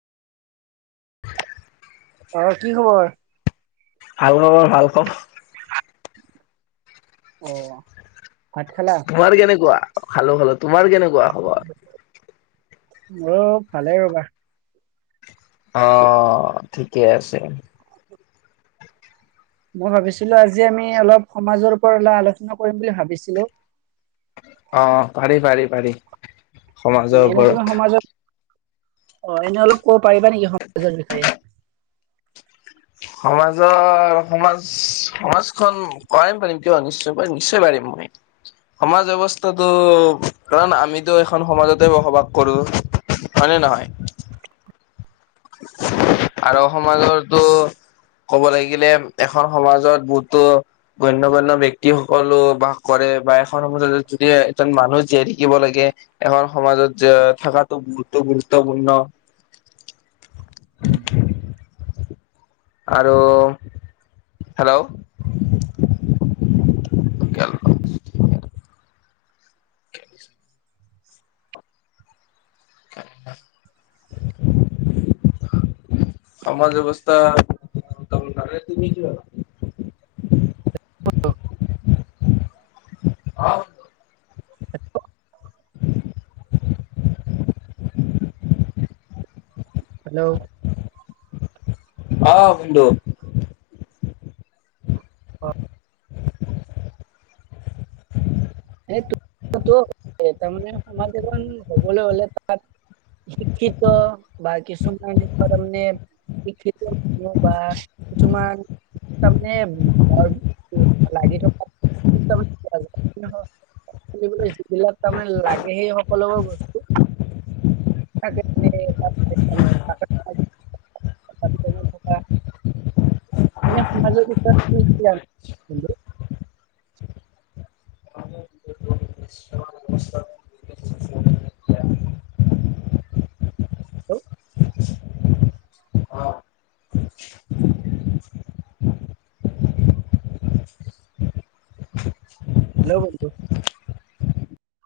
ঘৰত কি খবৰ? ভাল খবৰ, ভাল খবৰ। অ ভাত খালা? তোমাৰ কেনেকুৱা? খালো খালো। তোমাৰ কেনেকুৱা খবৰ? মোৰো ভালেই ৰ'বা। অহ ঠিকে আছে। মই ভাবিছিলো আজি আমি অলপ সমাজৰ ওপৰত অলপ আলোচনা কৰিম বুলি ভাবিছিলো। অহ পাৰি পাৰি পাৰি। সমাজৰ এনে তুমি ওপৰত সমাজত অ এনে অলপ ক'ব পাৰিবা নেকি সমাজৰ বিষয়ে? সমাজৰ সমাজ সমাজখন পাৰিম পাৰিম কিয় নিশ্চয় পাৰিম নিশ্চয় পাৰিম মই। সমাজ ব্যৱস্থাটো কাৰণ আমিতো এখন সমাজতে বসবাস কৰো। হয় নে নহয়? আৰু সমাজৰটো ক'ব লাগিলে এখন সমাজত বহুতো গণ্য গণ্য ব্যক্তিসকলো বাস কৰে বা এখন সমাজত যদি এজন মানুহ জীয়াই থাকিব লাগে এখন সমাজত যে থকাটো বহুত বহুতো গুৰুত্বপূৰ্ণ। উম আৰু হেল্ল'! [inaudible] [inaudible] সমাজ ব্যৱস্থা গুৰুত্বপূৰ্ণ তুমি কি ভাবা? [unintelligible] ভাবা? হেল্ল'! হেল্ল'! অঁ ভিন্দেও। [unintelligible] এ তাৰমানে সমাজ এখন হবলৈ হ'লে তাত শিক্ষিত বা কিছুমান এনেকুৱা তাৰমানে শিক্ষিতসমূহ বা কিছুমান তাৰমানেৰ লাগি থকা [unintelligible] শুনিবলৈ যিবিলাক তাৰমানে লাগে সেই সকলোবোৰ বস্তু [unintelligible] বাকী [unintelligible] এনে সমাজৰ বিষয়ে তুমি কি জানা? নমস্কাৰ। [inaudible] হেল্ল! অ হেল্ল'!